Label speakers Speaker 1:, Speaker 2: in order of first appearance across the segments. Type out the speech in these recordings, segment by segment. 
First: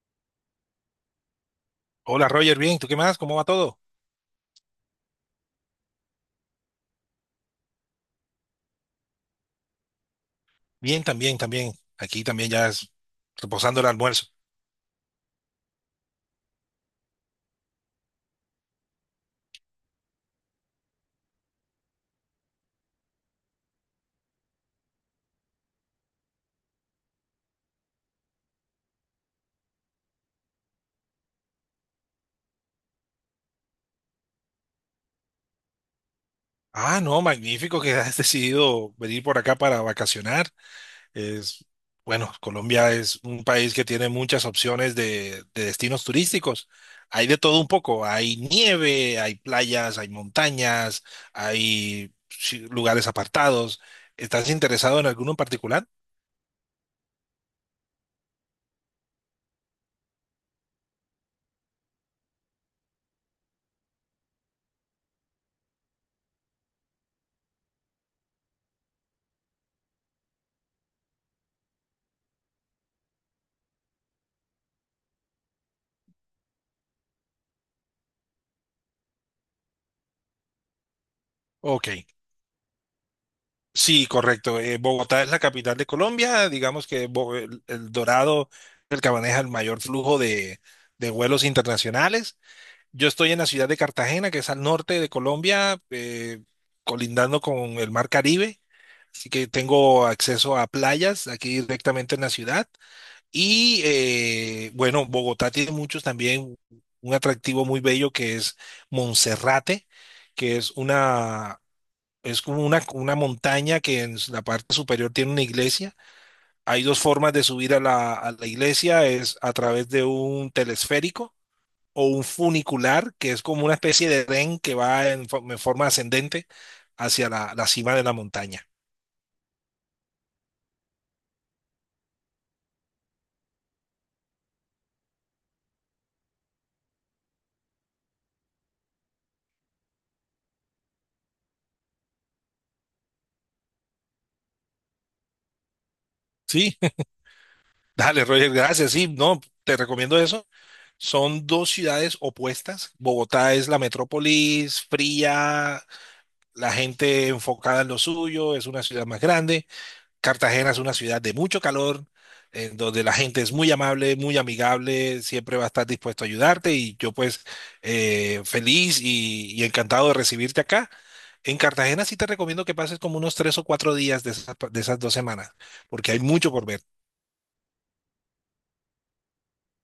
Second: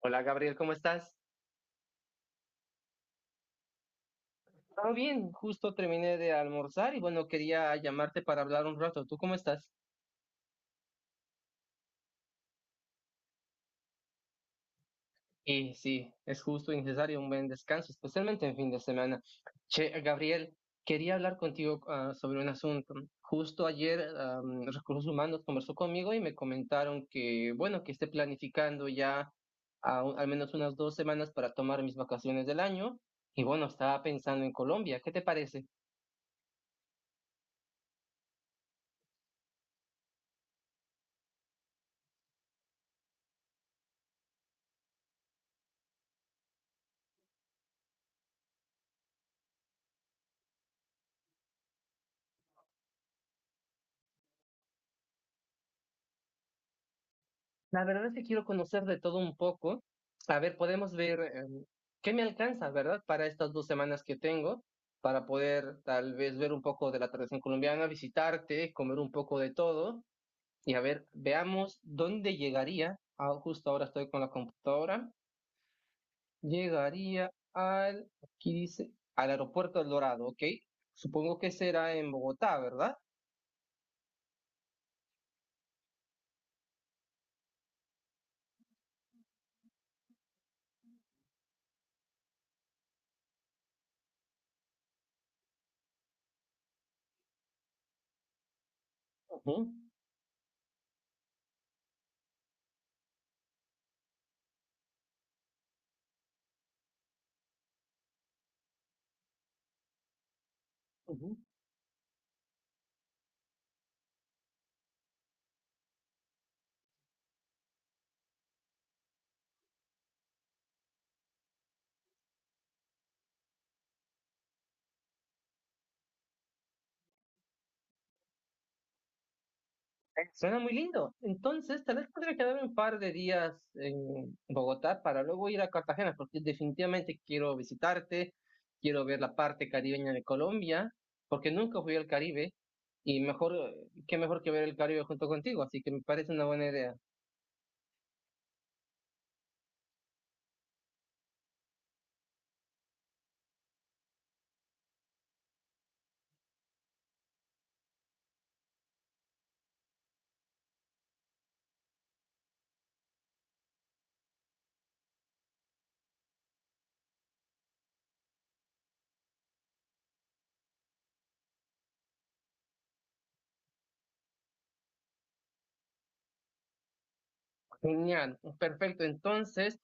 Speaker 1: Hola Gabriel, ¿cómo estás?
Speaker 2: Hola Roger, bien, ¿tú qué más? ¿Cómo va todo?
Speaker 1: Todo bien, justo terminé de almorzar y bueno, quería llamarte para hablar un rato. ¿Tú cómo estás?
Speaker 2: Bien, también, también. Aquí también ya es reposando el almuerzo.
Speaker 1: Y sí, es justo y necesario un buen descanso, especialmente en fin de semana. Che, Gabriel, quería hablar contigo sobre un asunto. Justo ayer Recursos Humanos conversó conmigo y me comentaron que, bueno, que esté planificando ya al menos unas 2 semanas para tomar mis vacaciones del año. Y bueno, estaba pensando en Colombia. ¿Qué te parece?
Speaker 2: Ah, no, magnífico que has decidido venir por acá para vacacionar. Es, bueno, Colombia es un país que tiene muchas opciones de destinos turísticos. Hay de todo un poco. Hay nieve, hay playas, hay montañas, hay sí, lugares apartados. ¿Estás interesado en alguno en particular?
Speaker 1: La verdad es que quiero conocer de todo un poco. A ver, podemos ver qué me alcanza, ¿verdad? Para estas 2 semanas que tengo, para poder tal vez ver un poco de la tradición colombiana, visitarte, comer un poco de todo y a ver, veamos dónde llegaría. Ah, justo ahora estoy con la computadora. Llegaría al, aquí dice, al aeropuerto El Dorado, ¿ok? Supongo que
Speaker 2: Ok.
Speaker 1: será en Bogotá, ¿verdad?
Speaker 2: Sí, correcto. Bogotá es la capital de Colombia. Digamos que el Dorado es el que maneja el mayor flujo de vuelos internacionales. Yo estoy en la ciudad de Cartagena, que es al norte de Colombia, colindando con el mar Caribe. Así que
Speaker 1: Ujú,
Speaker 2: tengo acceso a playas aquí directamente en la ciudad. Y bueno, Bogotá tiene muchos también un atractivo muy bello que es Monserrate, que
Speaker 1: ujú.
Speaker 2: es como una montaña que en la parte superior tiene una iglesia. Hay dos formas de subir a la iglesia, es a través de un telesférico o un funicular, que es como una especie de tren que va en forma ascendente hacia la cima de la montaña.
Speaker 1: Suena muy lindo. Entonces, tal vez podría quedarme un par de días en Bogotá para luego ir a Cartagena, porque definitivamente quiero visitarte, quiero ver la parte caribeña de Colombia, porque nunca fui al Caribe y mejor, qué mejor que ver el Caribe junto contigo, así que me parece una buena
Speaker 2: Sí,
Speaker 1: idea.
Speaker 2: dale, Roger, gracias. Sí, no, te recomiendo eso. Son dos ciudades opuestas. Bogotá es la metrópolis fría, la gente enfocada en lo suyo, es una ciudad más grande. Cartagena es una ciudad de mucho calor, en donde la gente es muy amable, muy amigable, siempre va a estar dispuesto a ayudarte y yo pues feliz y encantado de recibirte acá. En Cartagena sí te recomiendo que pases como unos 3 o 4 días de esas 2 semanas, porque hay mucho por ver.
Speaker 1: Genial, perfecto. Entonces,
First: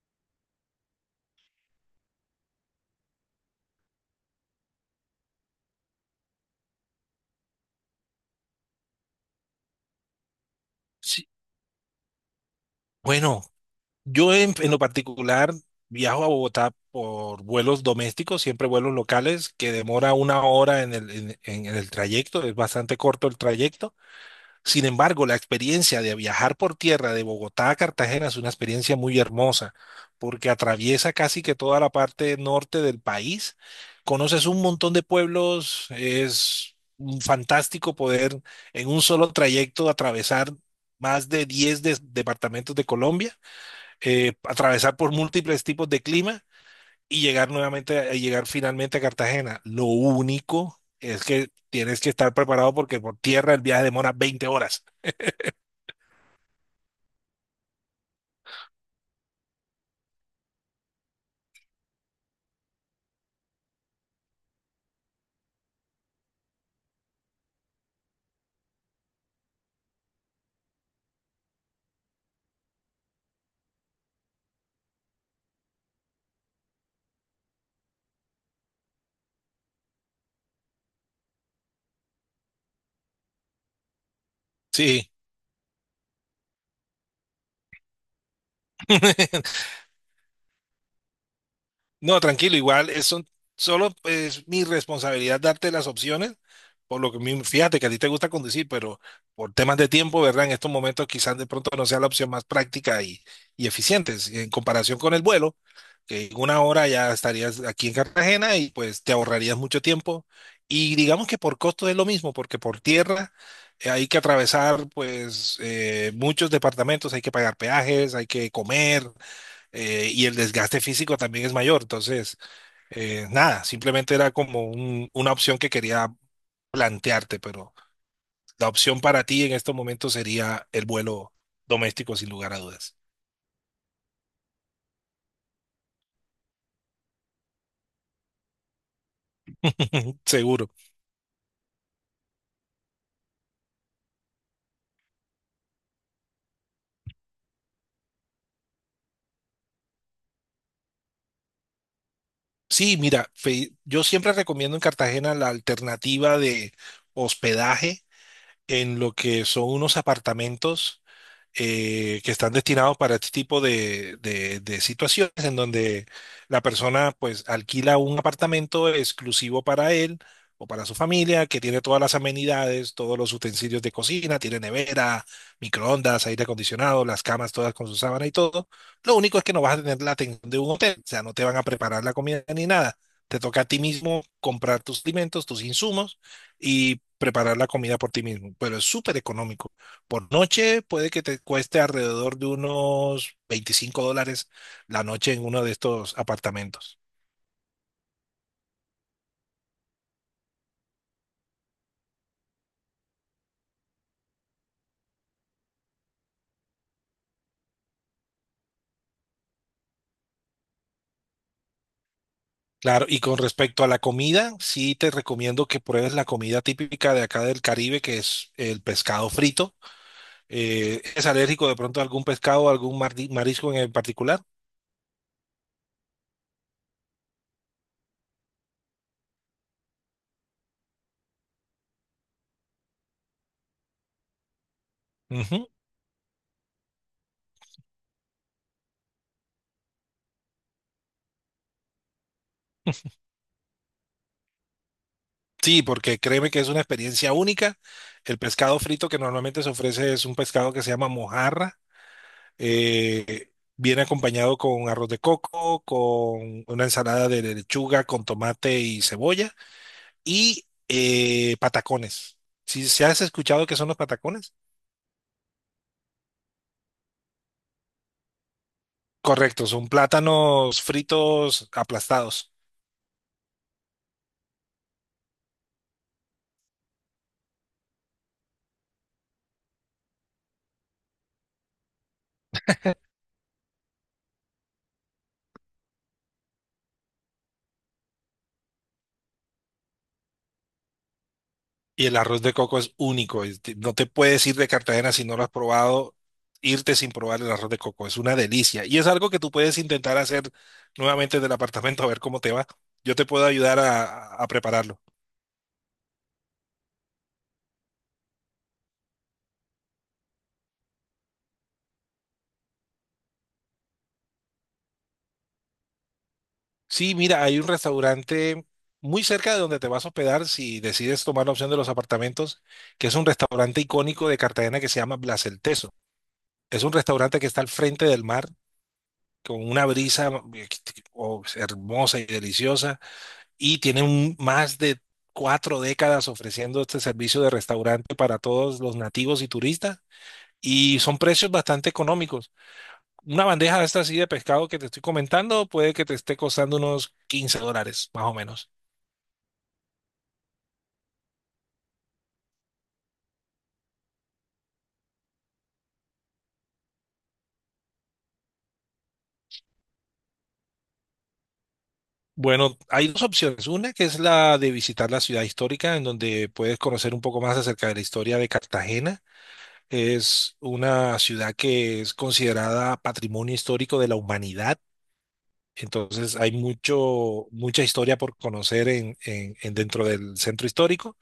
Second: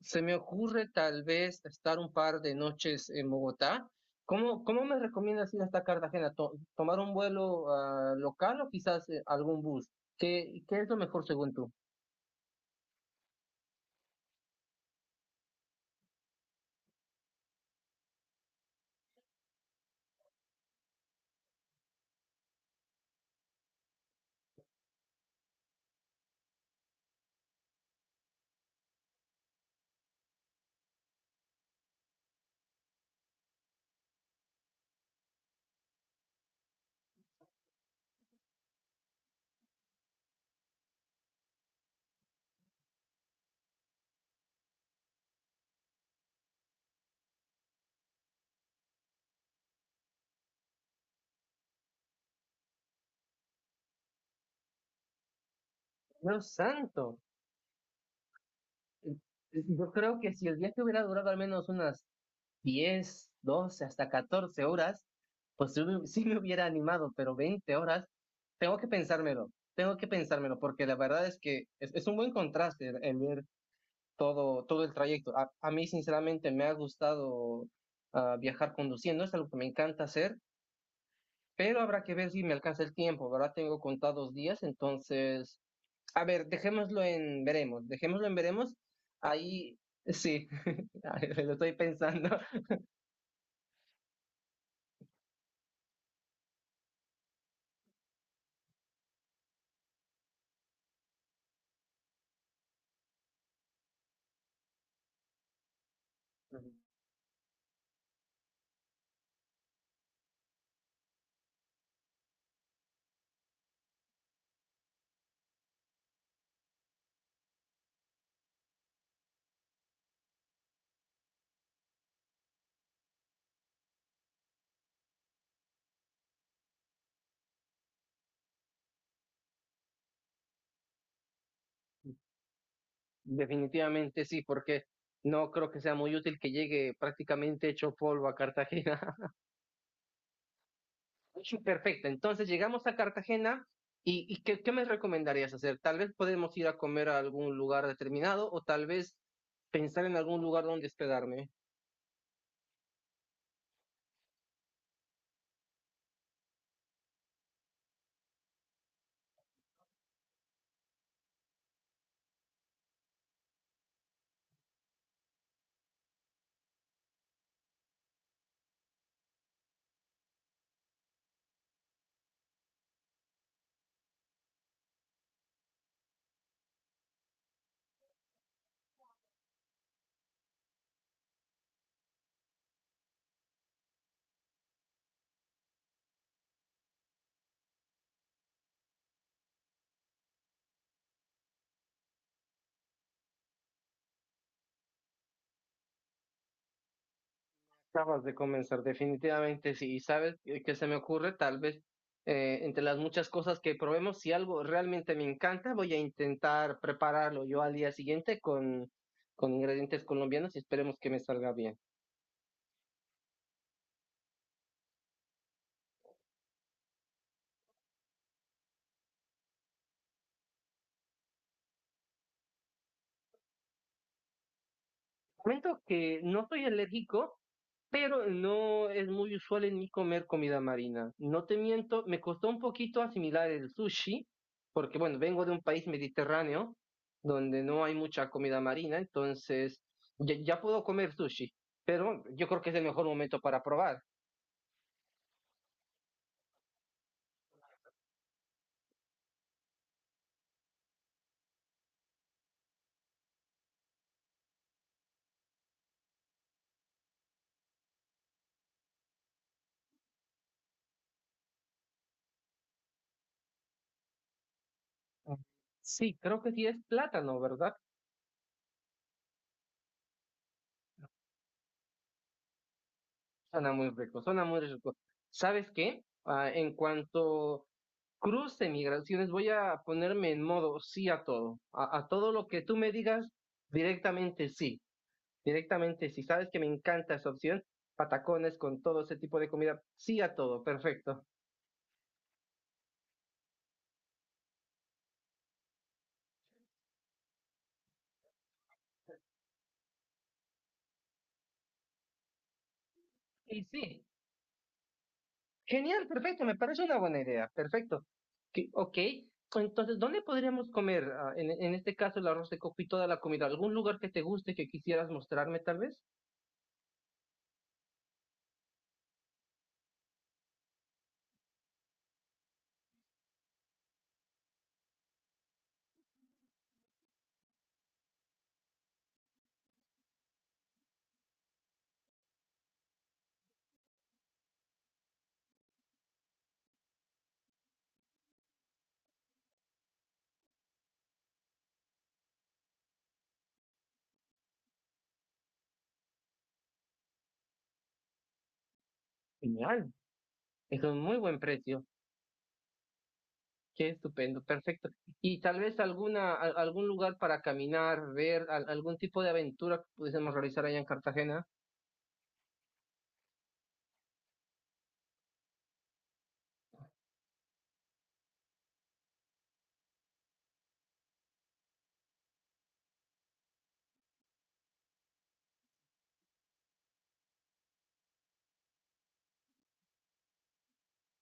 Speaker 1: se me ocurre tal vez estar un par de noches en Bogotá. ¿Cómo me recomiendas ir hasta Cartagena? ¿Tomar un vuelo local o quizás algún bus? ¿Qué es lo mejor
Speaker 2: Sí.
Speaker 1: según tú?
Speaker 2: Bueno, yo en lo particular viajo a Bogotá por vuelos domésticos, siempre vuelos locales, que demora una hora en el trayecto, es bastante corto el trayecto. Sin embargo, la experiencia de viajar por tierra de Bogotá a Cartagena es una experiencia muy hermosa, porque atraviesa casi que toda la parte norte del país. Conoces un montón de pueblos, es un fantástico poder en un solo trayecto atravesar más de 10 departamentos de Colombia, atravesar por múltiples tipos de clima y llegar nuevamente, a llegar finalmente a Cartagena. Lo único es que tienes que estar preparado porque por tierra el viaje demora 20 horas.
Speaker 1: Dios santo. eh, Yo creo que si el viaje hubiera durado al menos unas 10, 12, hasta 14 horas, pues sí me sí hubiera animado, pero 20 horas, tengo que pensármelo, porque la verdad es que es un buen contraste el ver todo, todo el trayecto. A mí, sinceramente, me ha gustado viajar conduciendo, es algo que me encanta hacer, pero habrá que ver si me alcanza el tiempo, ¿verdad? Tengo contados días,
Speaker 2: Sí.
Speaker 1: entonces, a ver, dejémoslo en veremos, ahí sí, lo estoy
Speaker 2: No,
Speaker 1: pensando.
Speaker 2: tranquilo, igual solo es mi responsabilidad darte las opciones, por lo que fíjate que a ti te gusta conducir, pero por temas de tiempo, ¿verdad? En estos momentos quizás de pronto no sea la opción más práctica y eficiente, en comparación con el vuelo, que en una hora ya estarías aquí en Cartagena y pues te ahorrarías mucho tiempo. Y digamos que por costo es lo mismo, porque por tierra hay que atravesar pues muchos departamentos, hay que pagar peajes, hay que comer. Y el desgaste físico también es mayor. Entonces, nada, simplemente era como una opción que quería plantearte, pero la opción para ti en estos momentos sería el vuelo doméstico, sin lugar a dudas.
Speaker 1: Definitivamente sí, porque no creo que sea muy útil que llegue prácticamente hecho polvo a Cartagena.
Speaker 2: Seguro.
Speaker 1: Perfecto, entonces llegamos a Cartagena y ¿qué me recomendarías hacer? Tal vez podemos ir a comer a algún lugar determinado o tal vez pensar en algún lugar donde hospedarme.
Speaker 2: Sí, mira, yo siempre recomiendo en Cartagena la alternativa de hospedaje en lo que son unos apartamentos que están destinados para este tipo de situaciones en donde la persona pues alquila un apartamento exclusivo para él o para su familia, que tiene todas las amenidades, todos los utensilios de cocina, tiene nevera, microondas, aire acondicionado, las camas todas con su sábana y todo. Lo único es que no vas a tener la atención de un hotel, o sea, no te van a preparar la comida ni nada. Te toca a ti mismo comprar tus alimentos, tus insumos y preparar la comida por ti mismo, pero es súper económico. Por noche puede que te cueste alrededor de unos $25 la noche en uno de estos apartamentos.
Speaker 1: Acabas de comenzar, definitivamente sí. Y sabes que se me ocurre, tal vez, entre las muchas cosas que probemos, si algo realmente me encanta, voy a intentar prepararlo yo al día siguiente con ingredientes colombianos y esperemos que me salga bien.
Speaker 2: Claro, y con respecto a la comida, sí te recomiendo que pruebes la comida típica de acá del Caribe, que es el pescado frito. ¿Es alérgico de pronto a algún pescado, algún marisco en particular?
Speaker 1: Comento que no soy alérgico, pero no es muy usual en mí comer comida marina. No te miento, me costó un poquito asimilar el sushi, porque bueno, vengo de un
Speaker 2: Ujú.
Speaker 1: país mediterráneo donde no hay mucha comida marina, entonces ya, ya puedo comer sushi, pero yo creo que es el mejor momento para probar.
Speaker 2: Sí, porque créeme que es una experiencia única. El pescado frito que normalmente se ofrece es un pescado que se llama mojarra. Eh, Viene acompañado con arroz de coco, con una ensalada de lechuga, con tomate y cebolla y patacones. ¿Si, si has escuchado qué son los patacones?
Speaker 1: Sí, creo que sí es plátano, ¿verdad?
Speaker 2: Correcto, son plátanos fritos aplastados.
Speaker 1: Suena muy rico, suena muy rico. ¿Sabes qué? Ah, en cuanto cruce migraciones, voy a ponerme en modo sí a todo. A todo lo que tú me digas, directamente sí. Directamente sí. Sabes que me encanta esa opción. Patacones con todo ese tipo de comida. Sí a todo, perfecto.
Speaker 2: Y el arroz de coco es único. No te puedes ir de Cartagena si no lo has probado, irte sin probar el arroz de coco. Es una delicia. Y es algo que tú puedes intentar hacer nuevamente del apartamento a ver cómo te va. Yo te puedo
Speaker 1: Y
Speaker 2: ayudar
Speaker 1: sí,
Speaker 2: a prepararlo.
Speaker 1: genial, perfecto. Me parece una buena idea. Perfecto. Ok. Entonces, ¿dónde podríamos comer, en este caso, el arroz de coco y toda la comida? ¿Algún lugar que te guste que quisieras mostrarme, tal vez?
Speaker 2: Sí, mira, hay un restaurante muy cerca de donde te vas a hospedar si decides tomar la opción de los apartamentos, que es un restaurante icónico de Cartagena que se llama Blas el Teso. Es un restaurante que está al frente del mar, con una brisa oh, hermosa y deliciosa, y tiene más de 4 décadas ofreciendo este servicio de restaurante para todos los nativos y turistas, y son precios bastante económicos. Una bandeja de esta así de pescado que te estoy comentando puede que te esté costando unos $15, más o menos.
Speaker 1: Genial. Es un muy buen precio. Qué estupendo, perfecto. Y tal vez algún lugar para caminar, ver algún tipo de aventura que pudiésemos realizar allá en Cartagena.
Speaker 2: Bueno, hay dos opciones. Una que es la de visitar la ciudad histórica, en donde puedes conocer un poco más acerca de la historia de Cartagena. Es una ciudad que es considerada patrimonio histórico de la humanidad. Entonces hay mucho, mucha historia por conocer en dentro del centro histórico.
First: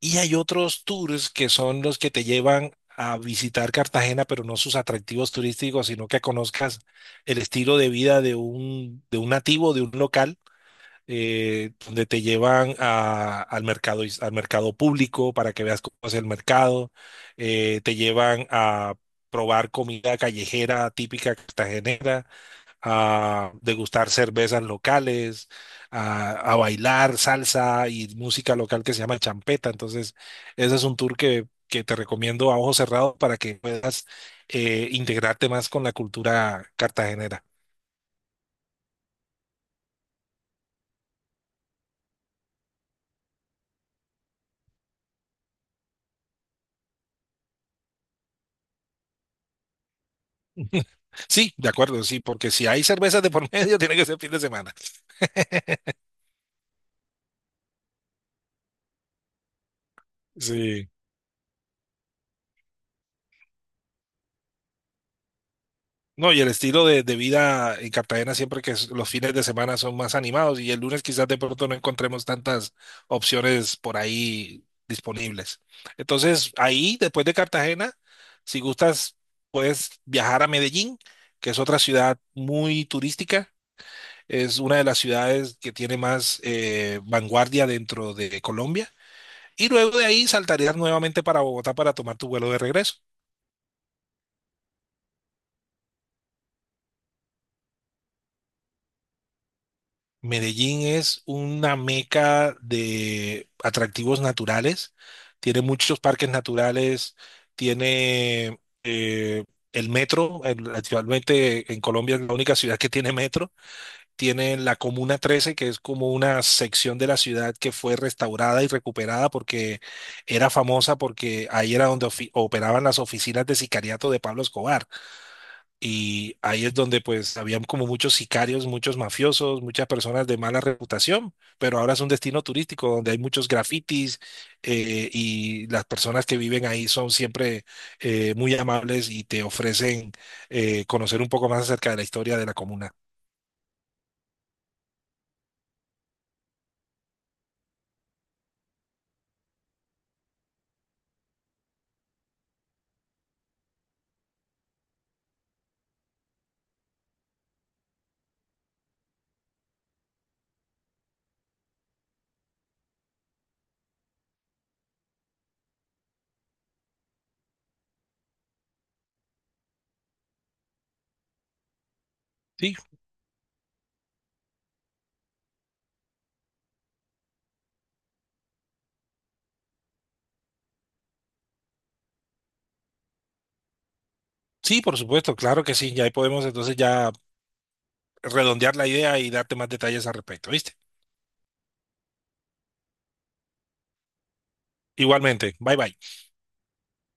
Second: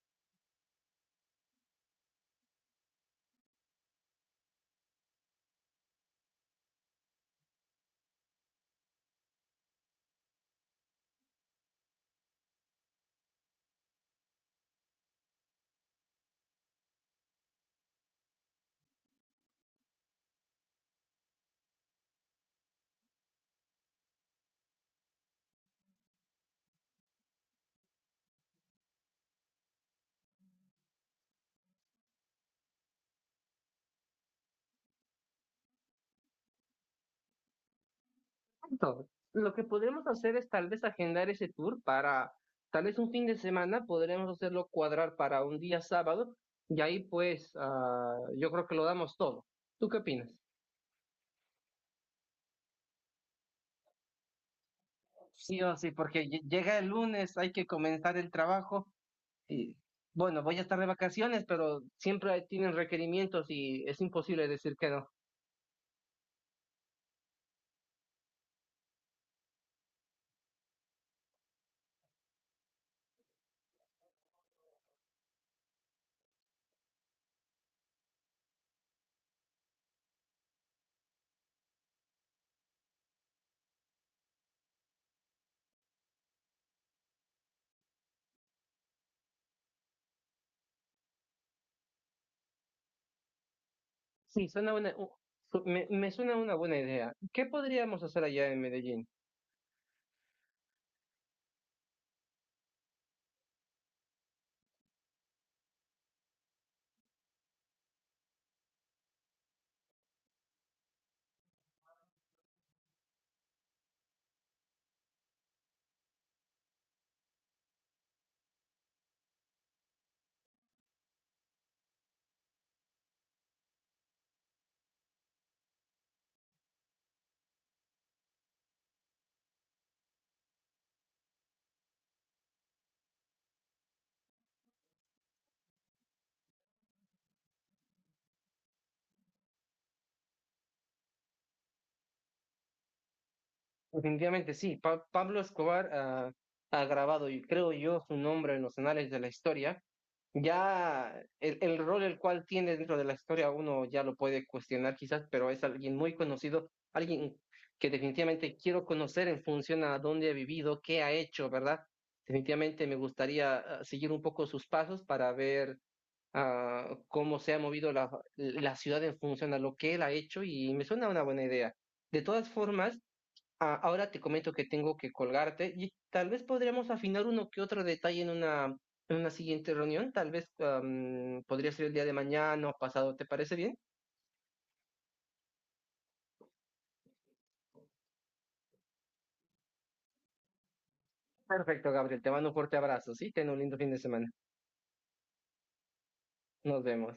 Speaker 2: Y hay otros tours que son los que te llevan a visitar Cartagena, pero no sus atractivos turísticos, sino que conozcas el estilo de vida de un nativo, de un local donde te llevan al mercado, al mercado público para que veas cómo es el mercado, te llevan a probar comida callejera típica cartagenera, a degustar cervezas locales, a bailar salsa y música local que se llama champeta. Entonces, ese es un tour que te recomiendo a ojos cerrados para que puedas integrarte más con la cultura cartagenera.
Speaker 1: Perfecto. Lo que podremos hacer es tal vez agendar ese tour para tal vez un fin de semana, podremos hacerlo cuadrar para un día sábado y ahí pues yo creo que lo damos todo. ¿Tú qué opinas?
Speaker 2: Sí, de acuerdo, sí, porque si hay cervezas de por medio, tiene que ser fin de semana.
Speaker 1: Sí o sí, porque llega el lunes, hay que comenzar el trabajo. Y bueno, voy a estar de
Speaker 2: Sí.
Speaker 1: vacaciones, pero siempre tienen requerimientos y es imposible decir que no.
Speaker 2: No, y el estilo de vida en Cartagena siempre que los fines de semana son más animados y el lunes quizás de pronto no encontremos tantas opciones por ahí disponibles. Entonces, ahí, después de Cartagena, si gustas, puedes viajar a Medellín, que es otra ciudad muy turística. Es una de las ciudades que tiene más vanguardia dentro de Colombia. Y luego de ahí saltarías nuevamente para Bogotá para tomar tu vuelo de regreso.
Speaker 1: Sí, suena una, u- su- me suena una buena idea. ¿Qué podríamos hacer allá en Medellín?
Speaker 2: Medellín es una meca de atractivos naturales, tiene muchos parques naturales, tiene el metro, actualmente en Colombia es la única ciudad que tiene metro, tiene la Comuna 13, que es como una sección de la ciudad que fue restaurada y recuperada porque era famosa porque ahí era donde operaban las oficinas de sicariato de Pablo Escobar. Y ahí es donde pues habían como muchos sicarios, muchos mafiosos, muchas personas de mala reputación, pero ahora es un destino turístico donde hay muchos grafitis y las personas que viven ahí son siempre muy amables y te ofrecen conocer un poco más acerca de la historia de la comuna.
Speaker 1: Definitivamente sí, Pablo Escobar ha grabado, y creo yo, su nombre en los anales de la historia. Ya el rol el cual tiene dentro de la historia uno ya lo puede cuestionar quizás, pero es alguien muy conocido, alguien que definitivamente quiero conocer en función a dónde ha vivido, qué ha hecho, ¿verdad? Definitivamente me gustaría seguir un poco sus pasos para ver cómo se ha movido la ciudad en función a lo que él ha hecho y me suena una buena idea. De todas
Speaker 2: Sí,
Speaker 1: formas, ah, ahora te comento que tengo que colgarte y tal vez podríamos afinar uno que otro detalle en una siguiente reunión. Tal vez podría ser el día de mañana o pasado. ¿Te parece bien?
Speaker 2: sí, por supuesto, claro que sí, ya ahí podemos entonces ya redondear la idea y darte más detalles al respecto, ¿viste?
Speaker 1: Perfecto, Gabriel. Te mando un fuerte abrazo, ¿sí? Ten un lindo fin de semana.
Speaker 2: Igualmente, bye bye.
Speaker 1: Nos vemos.